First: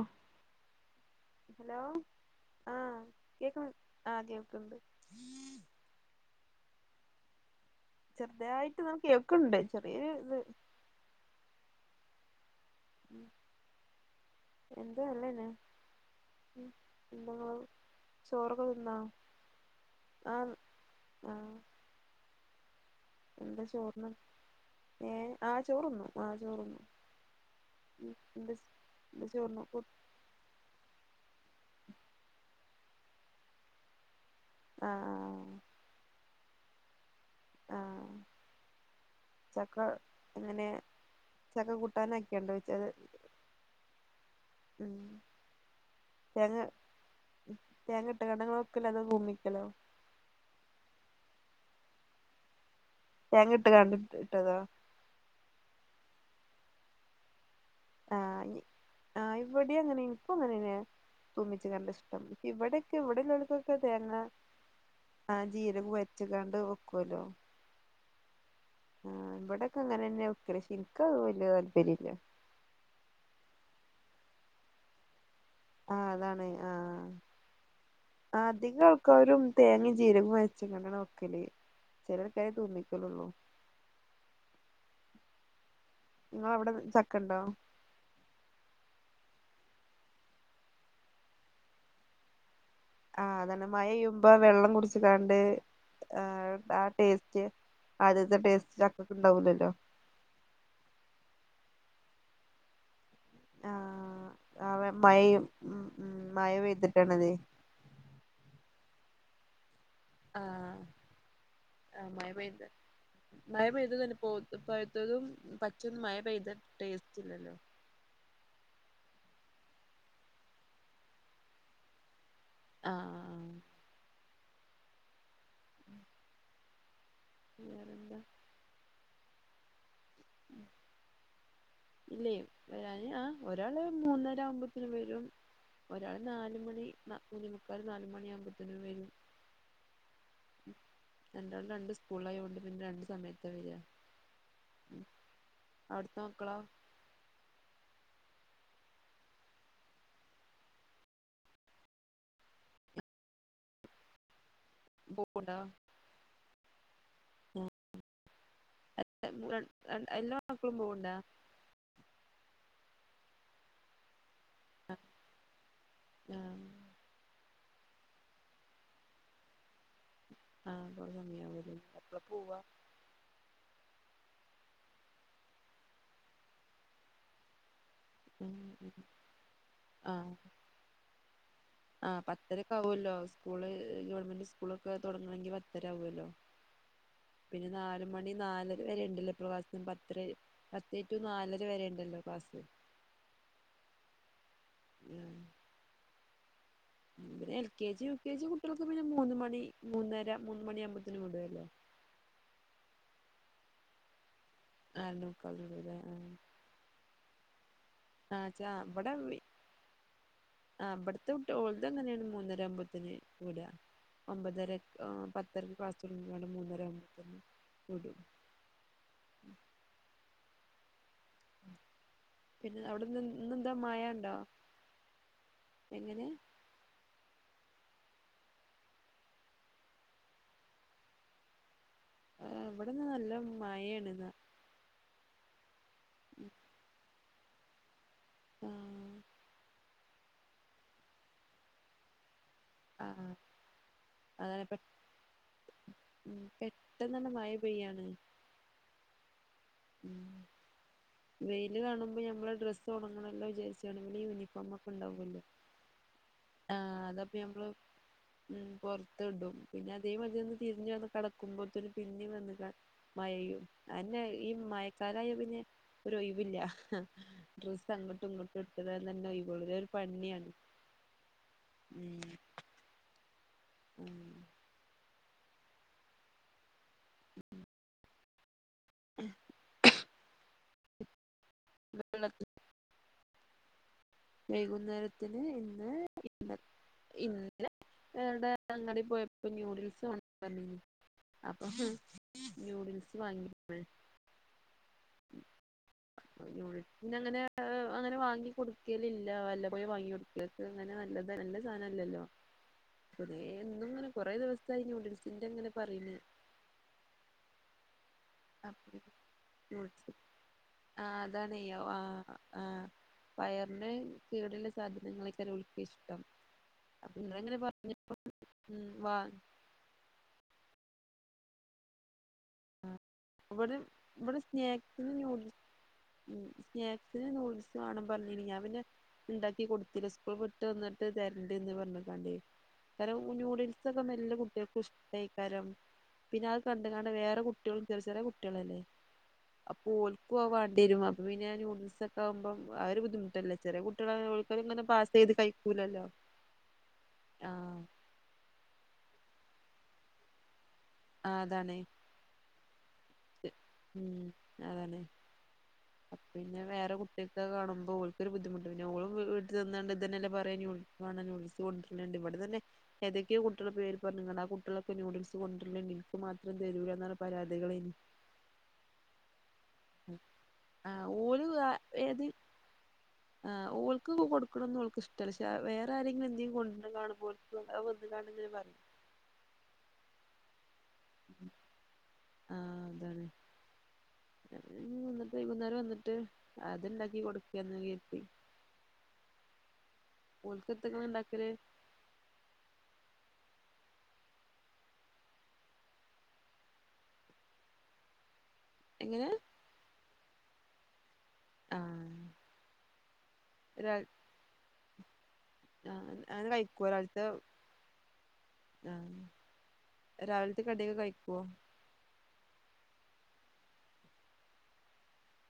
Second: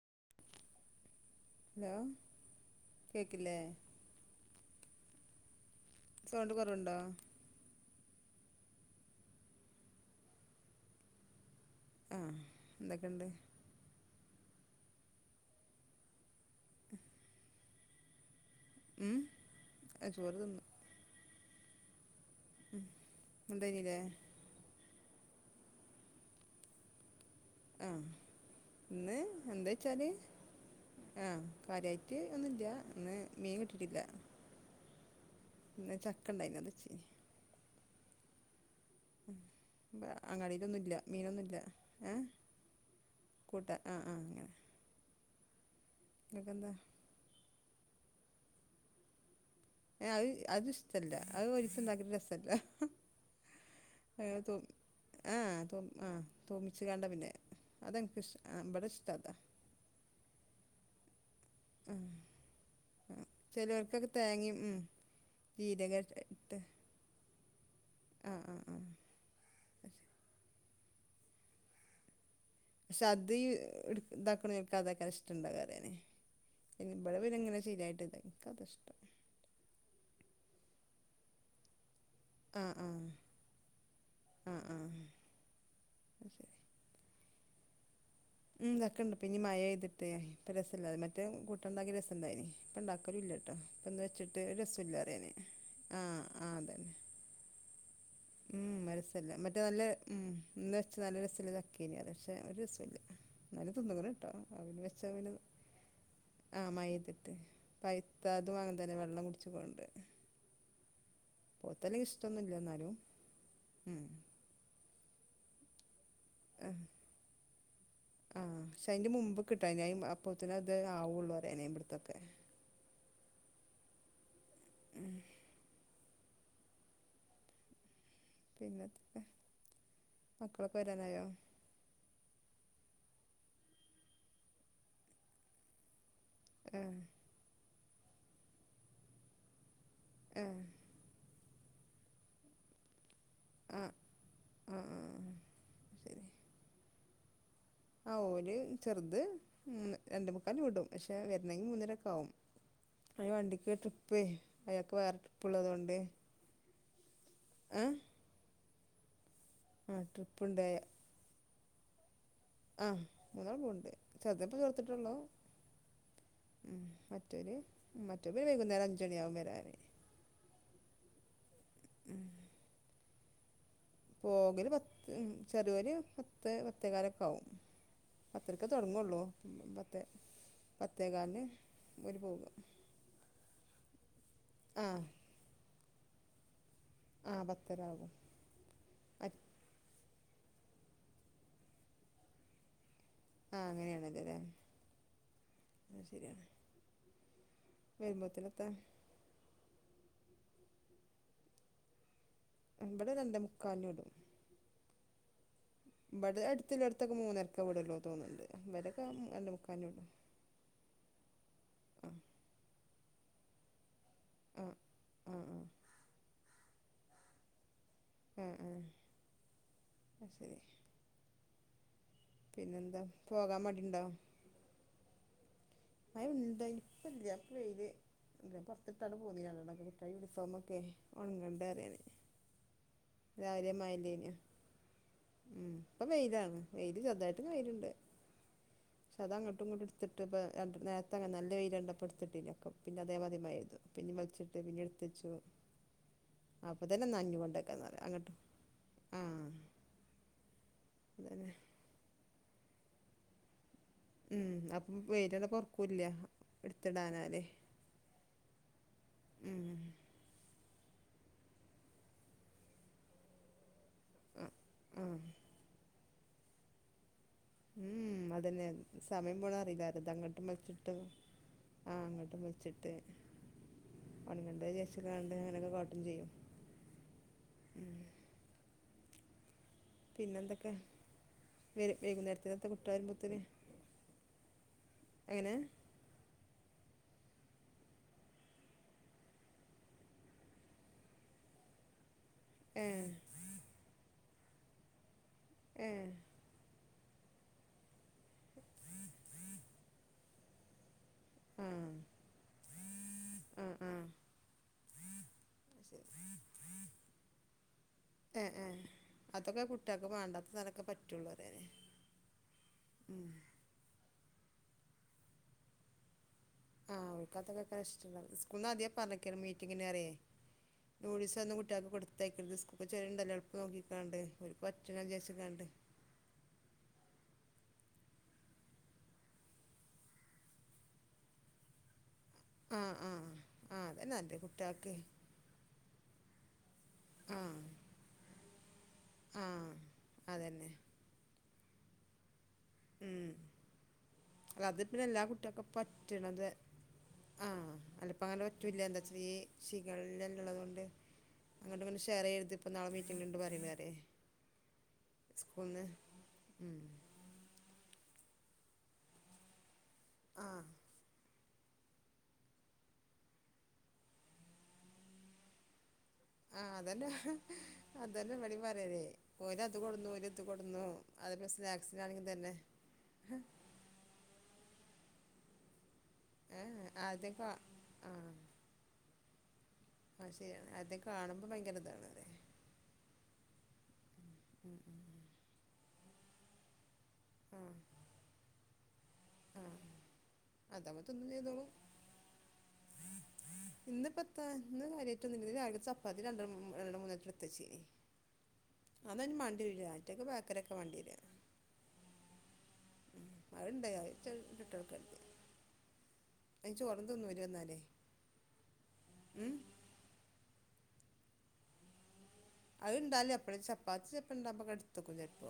O hello ആഹ് കേക്കില്ലേ കേക്കു ആകേക്കുന്നുണ്ട് റൈഞ്ജ് കുറവുണ്ടോ ചെറുതായിട്ട് നമുക്ക് കേക്ക്ണ്ട് ചെറിയൊരിത് ആഹ് എന്തൊക്കെണ്ട് എന്ത്‌ നല്ലേന്നെ ന്ങ്ങളോ ചോറൊക്കെ കൊടുക്കണ ഉം ആ ചോറ് ആഹ് തിന്നു ആഹ് എന്താ എന്തായില്ലേ ചോറിന് ഏഹ് ആ ചോറ്ഉണ്ണും ആഹ് ചോറ്ഉണ്ണും. ആഹ് ഇന്ന് ചോറിന് എന്താ കൂ വെച്ചാല് ആഹ് കാര്യമായിട്ട് ഒന്നുല്ല ഇന്ന് മീൻ കിട്ടിട്ടില്ല ആഹ് ഇന്ന് ചക്ക ഉണ്ടായിന് [unintelligible] ആഹ് ചക്ക അങ്ങാടി എങ്ങനെ ഇതൊന്നുംല്ല മീനൊന്നുല്ലാ ചക്ക കൂട്ടാനാക്കിയാണ്ടോ വെച്ചത് കൂട്ടാൻ ആഹ് ആഹ് അങ്ങനെ ഉം നിങ്ങൾക്ക് തേങ്ങ എന്താ തേങ്ങ ഇട്ട് കടങ്ങളൊക്കെല്ല തോ [unintelligible] അത് അത്ഷ്ടല്ല അത് ഒരീസം ഉണ്ടാക്കിട്ട് രസല്ല തേങ്ങയിട്ട് കണ്ടിട്ട് ഇട്ടതാ ആഹ് തോമിച്ചു കണ്ട പിന്നെ അതെനിക്ക് ഇഷ്ട ആ, ആഹ് ഇവിടെ ഇഷ്ടം അതാ ആഹ് ഇവിടെ അങ്ങനെ ഇപ്പ അങ്ങനെനയാ തൂമിച്ച് ആ, കണ്ട ഇഷ്ടം ഇവിടക്ക് ആ. ഇവിടലടുത്തൊക്കെ ചിലവർക്കൊക്കെ തേങ്ങ തേങ്ങയും ഉം, ആഹ് ജീരകം ജീരക വച് ഇട്ട് കാണ്ട് വെക്കൂവാലോ ആ ആ ആ ആഹ് ഇവിടെയൊക്കെ അങ്ങനെതന്നെ ആ വെക്കല് എനിക്കതുന്നു വല്യ താല്പര്യമില്ല പക്ഷേ അത് ഇതാക്കണം [unintelligible] ആഹ് അതാണ് ആഹ് പിന്നെ ഇങ്ങനെ ശരിയായിട്ട് ഇതാ എനിക്കത് അധികം ഇഷ്ടം ആൾക്കാരും തേങ്ങയും ജീരകം [unintelligible] ചിലരൊക്കെ ആ ആ തോന്നിക്കലള്ളൂ ആ ആ അത് നിങ്ങളവിടെ ചക്കണ്ടോ മ് ചക്കയിണ്ട് പിന്നെയി മഴപെയ്ത്ട്ട് രസം ഇല്ല അന്നൊക്കെ ഉണ്ടാക്കിട്ട് രസം ഉണ്ടായിന് ഇപ്പം ഉണ്ടാക്കലും ഇല്ല ആഹ് കേട്ടോ അതന്നെ മഴ ഇപ്പം ഒന്ന് പേയ്യുമ്പോ വെച്ചിട്ട് ഒരു വെള്ളം രസമില്ല അറിയാന് കുടിച്ചിക്കാണ്ട് ആ ആഹ് ടേസ്റ്റ് അത് ഉമ് രസല്ലേ മറ്റേ നല്ല മ് നല്ല രസല്ലേ ആഹ് ആഹ് [unintelligible] മഴെയ്യും ഉം ഉം മഴ ആഹ് പെയ്തിട്ടാണതേ മയെതിട്ട് പഴുത്തതു അങ്ങനെ തന്നെ വെള്ളം കുടിച്ചു പോണ്ട് ആഹ് ആ മഴ ഇഷ്ടമൊന്നുമില്ല പെയ്തു എന്നാലും മഴ പെയ്തതു ഉം. തന്നെ പോ [unintelligible] പൈത്തതും പച്ചയും ഒന്നും മഴ പെയ്ത ആ ടേസ്റ്റ് ഇല്ലല്ലോ. കിട്ടാ അപ്പത്തിനെ അത് ആവുള്ളൂ പറയൽ ഇടത്തൊക്കെ ആഹ് ആഹ് [inaudible] പിന്നെ മക്കളൊക്കെ വരാറായോ? ഇല്ല വരാന് ആ ഒരാള് മൂന്നര ആവുമ്പോത്തേന് വരും ഒരാൾ നാല് ആ മണി മൂന്നേമുക്കാൽ നാല് മണി ആകുമ്പോത്തേനും വരും ആ രണ്ടാളും രണ്ട് സ്കൂളിൽ ആയോണ്ട് പിന്നെ രണ്ട് സമയത്ത ആ ആ ആ, [unintelligible] അവിടുത്തെ മക്കളോ? ആഹ് ഓര് ചെറുത് മൂന്ന് രണ്ടെമുക്കാല് വിടും പക്ഷെ വരുന്നെങ്കിൽ മൂന്നരോക്കെ ആവും അത് വണ്ടിക്ക് ട്രിപ്പെ ആയാക് വേറെ പോവ്ണ്ടോ ട്രിപ്പുള്ളതോണ്ട് ഏഹ് [unintelligible] എല്ലാ മക്കളും പോകുണ്ട ആ മൂന്നാൾ പോവണ്ട് ചെറുതിപ്പോ ചേർത്തിട്ടുള്ളോ ആഹ് മറ്റൊര് മറ്റേ വര് വൈകുന്നേരം അഞ്ചു മണി ആകും വരാൻ ആഹ് [unintelligible] എപ്പള പോവാ പോകല് പത്ത് ചെറിയവർ പത്തേ പത്തേ കാലൊക്കെ ആവും പത്തരക്കെ തൊടാങ്ങുവൊള്ളൂ പത്തേ ആഹ് പത്തേകാലിന് ഓര് ആഹ് പോകും പത്തരക്കാവുമല്ലോ സ്കൂള് ഗവൺമെന്റ് ആ സ്കൂളൊക്കെ തുടങ്ങണെങ്കിൽ പത്തര ആ പിന്നെ പത്തര നാല് ആകും മണി നാല് മറ്റ് [unintelligible] വരും പത്തേ ടു നാലര വരെ ഉണ്ടല്ലോ ക്ലാസ്. ആഹ് അങ്ങനെയാണ് അങ്ങനെയാണ് ആഹ് ശരിയാണ് പിന്നെ L K G U K G വരുമ്പോഴത്തേനെത്താ കുട്ടികൾക്ക് പിന്നെ മൂന്ന് മണി മൂന്നര മൂന്ന മണിയാകുമ്പത്തേന് വിടല്ലോ? ഇവിടെ രണ്ടേമുക്കാലിന് വിടും. അണോ? ഇവിടെ അടുത്തി അടുത്തൊക്കെ മൂന്നരക്കേ വിടുവെളളു. ആ ഇവിടെ ആ ഇവിടത്തെ വിട്ട ആ ഓൾതന്നെയാണ് മൂന്നര ആവുമ്പ ന് കൂട ആ ഒമ്പതര ആ ആ പത്തരക്ക് ക്ലാസ്തുടങ്ങു മൂന്നരയാക്കുമ്പോ വിടും. ആ ആ ശരി പിന്നെ പിന്നെന്താ അവിടെന്ന് ഇന്ന പോകാൻ എന്താ മാഴ മടിയുണ്ടോ ഉണ്ടോ? എങ്ങനെ മഴ ഉണ്ടായിനിഇപ്പം ഇല്ല. വെയിലെനി പുറത്ത് ഇട്ടികണ്ട് പൊന്നിനികുട്ടികളെ യൂണിഫോം ഒക്കെ ഉണങ്ങേണ്ട ഇവിടെന്ന് നല്ല രാവിലെ മഴ മഴയാണ്ന്ന് ഇല്യനിയോ ഇപ്പൊ വെയിലാണ് വെയിലാണ്. ചെറുതായിട്ട് വെയിലുണ്ട്. ആ പക്ഷ അത അങ്ങോട്ടും ഇങ്ങോട്ടു എടുത്തിട്ടപ്പ നേരത്തെ അങ്ങന നല്ല വെയില്കണ്ടപ്പോ എടുത്തിട്ടില്ല. പിന്നെ ആഹ് അതേമാതിരി മഴആയിരുന്നു പിന്നെ വലിച്ചിട്ട് അതാണ് പെ പിന്നെ എടുത്തിച്ചു അപ്പൊ തന്നെ പെട്ടെന്നാണ് നനഞ്ഞ് മഴ കൊണ്ടു പെയ്യാണ് വെക്കാന്നേരംഅങ്ങോട്ട് ആ വെയില് കാണുമ്പോ ഞമ്മടെഡ്രസ്സ് ഉണങ്ങണല്ലോന്ന് വിചാരിച്ചു ഉം ഡെയിലിയൂണിഫോം ഒക്കെ അപ്പം ഉണ്ടാവു വല്ലോ? വെയിലണ്ട് പൊറക്കൂല്ല ആ അതപ്പ എടുത്തിടാനാല് ഞമ്മള് പൊറത്തുകൊണ്ടുപോവും ഉം പിന്നെ അതേ മതിരി ഒന്ന് തിരിഞ്ഞു വന്ന് കടക്കുമ്പോഴത്തേന് പിന്നെ വന്ന് മഴയും അതന്നെ ഈ ആഹ് ഉം മഴക്കാലായപിന്നെ ഒരു ഒഴിവില്ല. ഡ്രസ്സ് അങ്ങട്ടും ഉം. ഇങ്ങട്ടും അതന്നെ ഇട്ടിടാൻ തന്നെ സമയം പോണ ഒഴിവൊള്ളൂ അറിയില്ല ഇതൊരു അത് അങ്ങോട്ട് പണിയാണ് വച്ചിട്ട് ആ അങ്ങോട്ട് വലിച്ചിട്ടു ഉം ഉണങ്ങേണ്ട വിചാരിച്ചു [unintelligible] കാട്ടും ചെയ്യും ഉം. [inaudible] [inaudible] പിന്നെ എന്തൊക്കെ? വര് വെള്ളത്തി വൈകുന്നേരത്തിന്കുട്ടികള് വരുമ്പോത്തിന്? വൈകുന്നേരത്തിന് എങ്ങനെ ഇന്ന് ഇന്ന് ഇന്നെലെ [unintelligible] അങ്ങാടി പോയപ്പോ ന്യൂഡിൽസ് [unintelligible] പറഞ്ഞിനു അപ്പൊ ഏ ന്യൂഡിൽസ് വാങ്ങിയേക്കണ്. ഏ പിന്നെ അങ്ങനെ അങ്ങനെ വാങ്ങി കൊടുക്കലില്ല വല്ലപോഴുംവാങ്ങി കൊടുക്ക. അങ്ങനാ നല്ലത്. നല്ല ആ സാധനല്ലല്ലോ കുറേ ആ എന്നും ആ ഇങ്ങനെ കൊറേ ദിവസത്തായി ന്യൂഡിൽസ് [inaudible] ഏ ഏ അതൊക്കെ കുട്ടികൾക്ക് [unintelligible] വേണ്ടാത്ത തനൊക്കെ ആ പറ്റുള്ളൂ അതാണ് പറയാനേ [unintelligible] ആ ആ ഉം. വയറിന്റെ, കേടുള്ള സാധനങ്ങളക്കെയാണ് ഓൾക്ക് ഇഷ്ടം ആ അപ്പൊ ഇങ്ങള് ഇങ്ങനെ അവൾക്കതൊക്കെ കാ പറഞ്ഞ് ഇഷ്ടോള്ളത്. സ്കൂളീന്നു ഉം ആദ്യേ വാ പറഞ്ഞേക്കന് മീറ്റിംഗിന് കേറിയേ. നൂഡിൽസൊന്നും കുട്ടികൾക്ക് കൊടുത്ത് ഇവിടെ ഇവിടെ സ്നാക്സിന് ന്യൂഡിൽ [inaudible] ഉം സ്നാക്, നൂഡൽസ് വേണം പറഞ്ഞിന് ഞാൻ പിന്നെ ഉണ്ടാക്കി കൊടുത്തില്ല സ്കൂൾ വിട്ട് വന്നിട്ട് തരേണ്ടി എന്ന് പറഞ്ഞക്കാണ്ടേ. ആ ആ കാരം ആ നൂഡിൽസൊക്കെ അതന്നെ മെല്ലാ നല്ലത് കുട്ടികൾക്കും കുട്ടികൾക്ക് ഇഷ്ടായി കാരം പിന്നെ അത് കണ്ടു കൊണ്ട് വേറെ ആ കു... കുട്ടികൾ, ചെറി ചെറിയ കുട്ടികളല്ലേ? ആ അപ്പൊ അതന്നെ ഓൽക്കുവേണ്ടി വരും അതു പിന്നെ ന്യൂഡി... മിസ്സക്കെ ആകുമ്പം ആ ഒരു ഉം. ബുദ്ധിമുട്ടല്ലേ? ചെറിയ കുട്ടി [unintelligible] അത് പിന്നെ എല്ലാ കുട്ടികൾക്കും പറ്റണത് ആ ആഹ് അല്ലിപ്പങ്ങനെ പറ്റുല്ലല്ലേ [unintelligible] ഈ ഷിഗല്ല എല്ലാം ഉള്ളതു കൊണ്ട് ആഹ് അതാണ് അങ്ങോട്ടും ഇങ്ങോട്ടും ഷെയറ് ചെയ്തിപ്പോ [unintelligible] ഉം അതാണ്. സ്കൂളിൽ നിന്ന് പിന്നെ വേറെ കുട്ടിയക്കെ കാണുമ്പോൾ ബുദ്ധിമൂട്ട്. പിന്ന ഓളും വീട്ടി തിന്നാണ്ട് ഇതന്നെയല്ല ആ പറയല് [inaudible] ന്യൂഡിൽസ് കൊണ്ടിരനുണ്ട് ഇവിടെ തന്നെ ഏതൊക്കെ കുട്ടികള പേര് പറ ആ കുട്ടികളൊക്കെ നയൂഡിൽസ് കൊണ്ടിർലന്... മാത്രം തരൂ എന്നാണ് പരാതികൾ എനി അതന്നിവിടേം പറയല് ഓരത് കൊണ്ടന്നു ഓര് ഇത് കൊണ്ടന്നു, ആ അതിപ്പോ സ്നാക്സിനാണെങ്കിതന്നെ ആഹ് ഓൾക്ക് കൊടുക്കണംന്ന.. [unintelligible] ഇഷ്ടല ക്ഷെ വേറെ ആരെങ്കിലു എന്തെങ്കും ഏ കൊണ്ടര ആദ്യം കാണുമ്പോ കാ ആ [unintelligible] അത് ശരിയാണ് അത കാണുമ്പോ ഭയങ്കര ഇതാണ് അതെ. [inaudible] വിട്ട് വൈകുന്നേരം വന്നിട്ട് അത്ണ്ടാക്കി ആ കൊടുക്കന്ന് [unintelligible] ആ അതാകുമ്പോൾ ഓൾക്കത്തങ്ങന തിന്നും ഉണ്ടാക്കല് ചെയ്തോളും [inaudible] ഇന്ന് പ്പ ത്ത [unintelligible] ഇന്ന് കാര്യമായിട്ടൊന്നുമില്ല രാവിലത്തെ ചപ്പാത്തി രണ്ട രണ്ടണ്ണം മൂന്നണ്ണം എടുത്തു വെച്ചീനി എങ്ങനെ അവൻ മാണ്ടി [unintelligible] ആറ്റൊക്കെ ബേക്കറിയൊക്കെ വാണ്ടിവര്ക ആഹ് ഉം അതുണ്ട്‌ [inaudible] ആഹ് ങ്ങനെ കഴിക്കൂല.. ചോറും തിന്നൂല [unintelligible] എന്നാലേ ആഹ് ഉം രാവിലത്തെ കടിയൊക്കെ കയിക്കുവോ? അത്ണ്ടാലി അപ്പഴേ ചപ്പാത്തി [unintelligible] എടുത്തക്കും ചിലപ്പോ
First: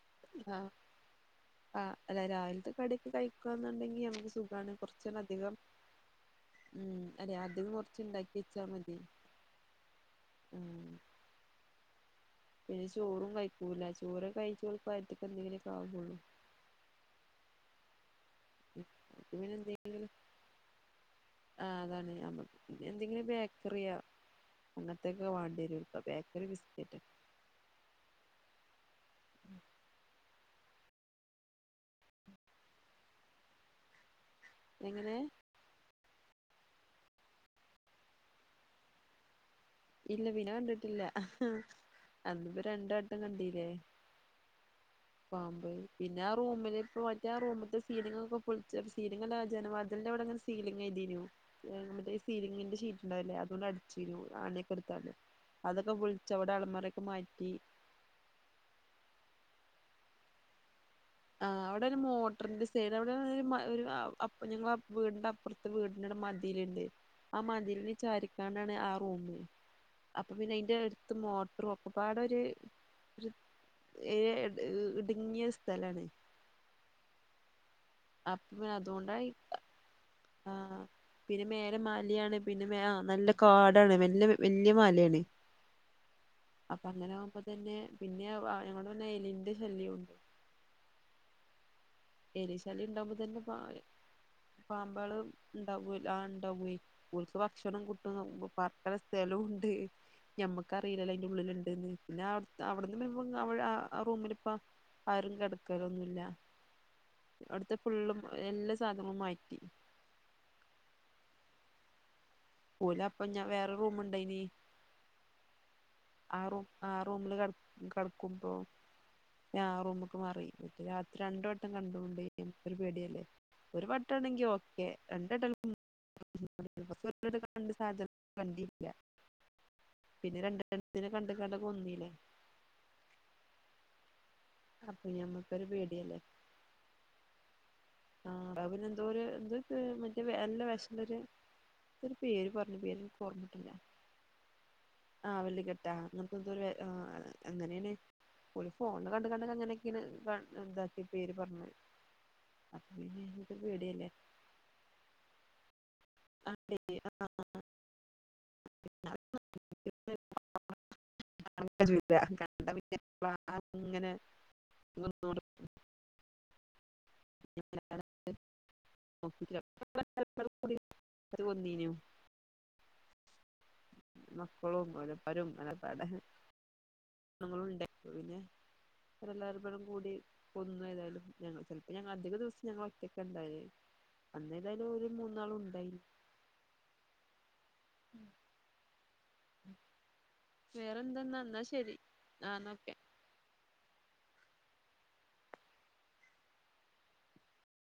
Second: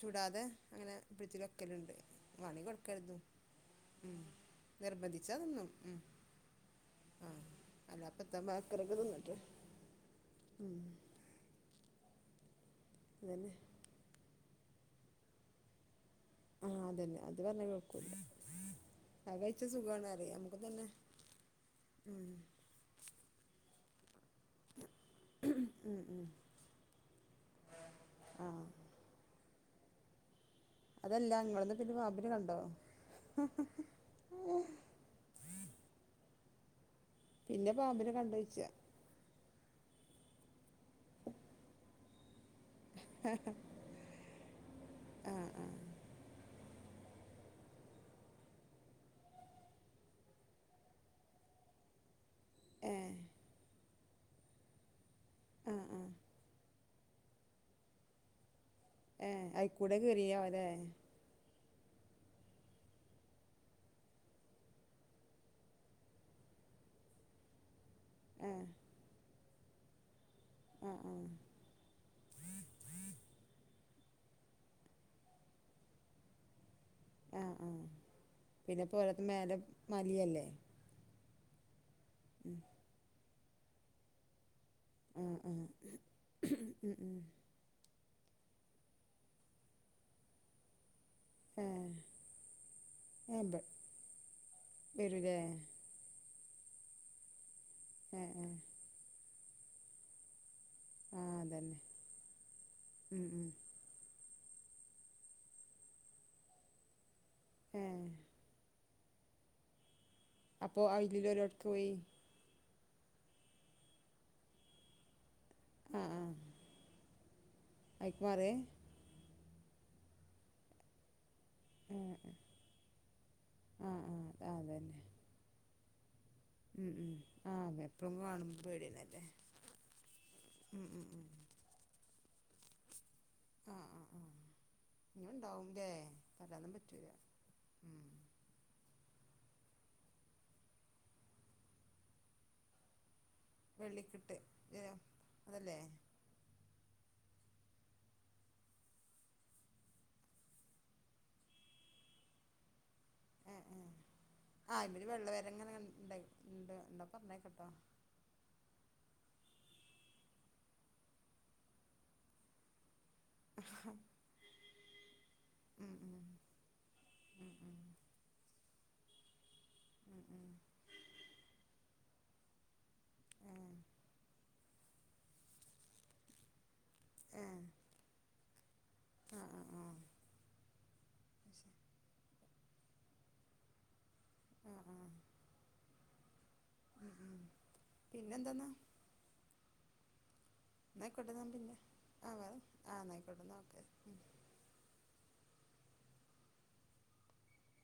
ചുടാതെ ആഹ് അങ്ങനെ പിടിച്ചു ലക്കലുണ്ട് ആഹ് അല്ല പണി രാവിലത്തെ കടിയൊക്കെ കൊടുക്കരുതും കഴിക്കുകന്നുണ്ടെങ്കി ഉം. നമുക്ക് സുഖാണ് [unintelligible] കുറച്ചൂടെ അധികം വധിച്ചതൊന്നും ഉം. ഉം അല്ലെ ആഹ് അധികം കുറച്ച് ഉണ്ടാക്കി അല്ലപ്പത്തെ വെച്ചാ ബെക്കറിക്കെ മതി തിന്നിട്ട് ഉം ആഹ് പിന്നെ ചോറും അതന്നെ കഴിക്കൂല്ല ചോറും കഴിച്ച [unintelligible] എന്തേങ്കിലെക്ക ആവുള്ളൂ. ആഹ് അതന്നെ അത് പറഞ്ഞാ കേക്കൂല്ല. അത് പിനെ എന്തെങ്കിലും.. നമുക്ക് തന്നെ ആഹ് അതാണ് ഉം നമ്മക്ക് പിന്നെ എന്തെങ്കിലും ബേക്കറിയോ അങ്ങനത്തൊക്കെ വാണ്ടിവരും. ഇപ്പ ഉം ഉം ബേക്കറി ബിസ്ക്കറ്റ് ആഹ് അതല്ല ഇങ്ങളന്നു പിന്ന പാമ്പിനെ കണ്ടോ? എങ്ങനെ? പിന്നെ പാമ്പിനെ കണ്ടഴിച്ചാ. ഇല്ല പിന്ന കണ്ടിട്ടില്ല. അന്ന്പ്പ രണ്ട് വട്ടം കണ്ടീല്ലേ? ആഹ് പാമ്പ് ആഹ് പിന്നെ ഒറ് റൂമില് പോയിറ്റാ റൂമത്തെ സീലിങ്ങോക്കെ പൊളിച്ച [unintelligible] സീലിങ്ങല്ല. ആ ജന വാതിലിന്റെ അവിടെ സീലിങ്ങെയ്തെനു മറ്റേ ഈ സീലിങ്ങിന്റെ ഷീറ്റ് ഏഹ് ഇണ്ടാവില്ലേ അതുകൊണ്ട് അടിച്ചേനു. ആണിയൊക്കെ എടുത്താണ്ട്. ആഹ് അതൊക്കെ ആഹ് പൊളിച്ചവടെ അലമാരൊക്കെ മാറ്റി ഏ അയിക്കൂടെ കേറിയാവോല്ലേ ആ അവടെ ഒരു മോട്ടർന്റെ സൈഡ് അവിടെ ഒര് ഒര് ആ അപ്രത്തെ ഞങ്ങട വീടിന്റെ അപ്പുറത്തേ വീടിന്റെ ഒര് മ മതിലുണ്ട് ആ മതിൽനേ ഏഹ് ചാരിക്കാണ്ടാണ് ആ റൂമ് അപ്പ പിന്നെ അയിന്റെ ആഹ് അടുത്ത് ആഹ് മോട്ടറും ഒക്കെപ്പാടൊര് ഏ ഹ് ത് ഇടുങ്ങിയ സ്ഥലാണ്. ആ അപ്പൊ പിന്നെ പോരാത്തേന് അതുകൊണ്ടായി മേലെ മലിം അല്ലേ. ആഹ് പിന്നെ മേല മലിയാണ് പിന്നെ ആ നല്ല കാടാണ് വല്ല വല്യ ല്യ മലേണ് ആഹ് ആഹ് അപ്പ ഉം അങ്ങനെ ഉം ആവുമ്പത്തന്നെ പിന്നെ വാ ഞങ്ങടാ [unintelligible] എലിന്റെ ശല്യോണ്ട്. ആ എലിശല്യണ്ടാവുമ്പോത്തന്നെ പ പാമ്പോളും വരൂലേ ഉണ്ടാവൂല്ലോ. ആൺ ആ ഉവ്വേ. ഓര്ക്ക് ഭക്ഷണം കിട്ടും ഏഹ് ഏഹ് പാർക്കാൻള്ള സ്ഥലുംണ്ട് ഞമ്മടെ ഇക്കറിയില്ലല്ല അയ്ൻ്റെ ആഹ് അതന്നെ ഉള്ളിലുണ്ട്ന്ന്. പിന്നാ അവിടുന്ന് ഉം [unintelligible] ഉം അവുടെ ആ റൂമില് ഇപ്പോ ആരും കിടക്കലൊന്നുംല്ല. അവിടുത്തെ ഏഹ് ഫുള്ളും എല്ലാ സാധനങ്ങളും മാറ്റി. അപ്പോ അയിലിള്ള ഓരേടക്കോയി. ഓലപ്പ ഞാൻ വേറെ റൂമ്ണ്ടായിനി. ആഹ് ആഹ് ആറൂ ആ റൂമില് കട അയിക്ക് മാറേ കടക്കുംപ്പോ ഞാ ആ റൂമ്ക്ക് മാറി. ഇയ്ക്ക് രാത്രി രണ്ട്‌ വ ഏഹ് കണ്ടൊണ്ടെയ് ഒരു പേടിയല്ലേ ഒരു ആഹ് വട്ടാണെങ്കി ആഹ് ഓക്കെ അതന്നെ രണ്ടട്ട ഉം ഉം [unintelligible] ആഹ് എപ്പളും കാണുമ്പോ പേടിയന്നല്ലേ പിന്നെ രണ്ട്‌ ഉം ഉം നെ ഉം കണ്ട്‌ക്കാണ്ട കൊന്നീലെ ആ ആ ആ ഞമ്മക്കൊരു ഇഞ്ഞുംണ്ടാവുംല്ലേ പേടിയല്ലേ പറയാനും പറ്റൂല. ഉം ആ അല്ലാ പിന്നെ എന്താ പറയാ. ത് പ്പോ മറ്റ് നല്ല വെഷ്ള്ളോര് ന്തോ ഒര് പേര് പറഞ്ഞ് പേര് പറഞ്ഞ് പേര് ഓർമട്ടില്ല. വെള്ളിക്കിട്ട് ആ അതല്ലേ വെള്ളിക്കെട്ട അങ്ങാത്തെ എന്തൊരു ആ അങ്ങനേണ് ഓല് ഫോണില് കണ്ട്‌ കണ്ട്‌ അങ്ങനൊക്കേണ് ക താക്കി പേര് പർഞ്ഞത്. ങ്‌ ങ്‌ ആ ഇതില് വെള്ളവരങ്ങനെ ക ണ്ടയ് ഇണ്ട് ഇന്നാ പറഞ്ഞേക്ക് ട്ടോ [unintelligible] കണ്ട പിന്നേ ആ അങ്ങനെ ഇങ്ങ [unintelligible] ഉം ഉം [unintelligible] വന്നീനു ഏഹ് മക്കളും ഓരപ്പരും ആനപ്പാടെ. ഏഹ് നമ്മളും ഉണ്ടാ [unintelligible] അതിന് ആഹ് ആഹ് ഓരെല്ലാരുംകൂടെ ആഹ് കൂടി കൊന്നു ഏതായാലും. ഞങ്ങള്പ്പോ ഇപ്പ ഞങ്ങള് അധിക ദിവസ ഞങ്ങളൊറ്റക്കണ്ടാവേ ആഹ് അന്നേതായാലും ഓര് ആഹ് മൂന്നാളും ഉണ്ടായീന്നു. ഉം ഉം പിന്നെന്താന്നാ? ന്നയ്ക്കോട്ടെ. വേറെന്തെന്നാ ഞാൻ എന്നാ പിന്നെ. ശരി ആണ് എന്നാ ഓക്കെ ആ ന്നായ്ക്കോട്ടെ. ന്നാ ഒക്കെ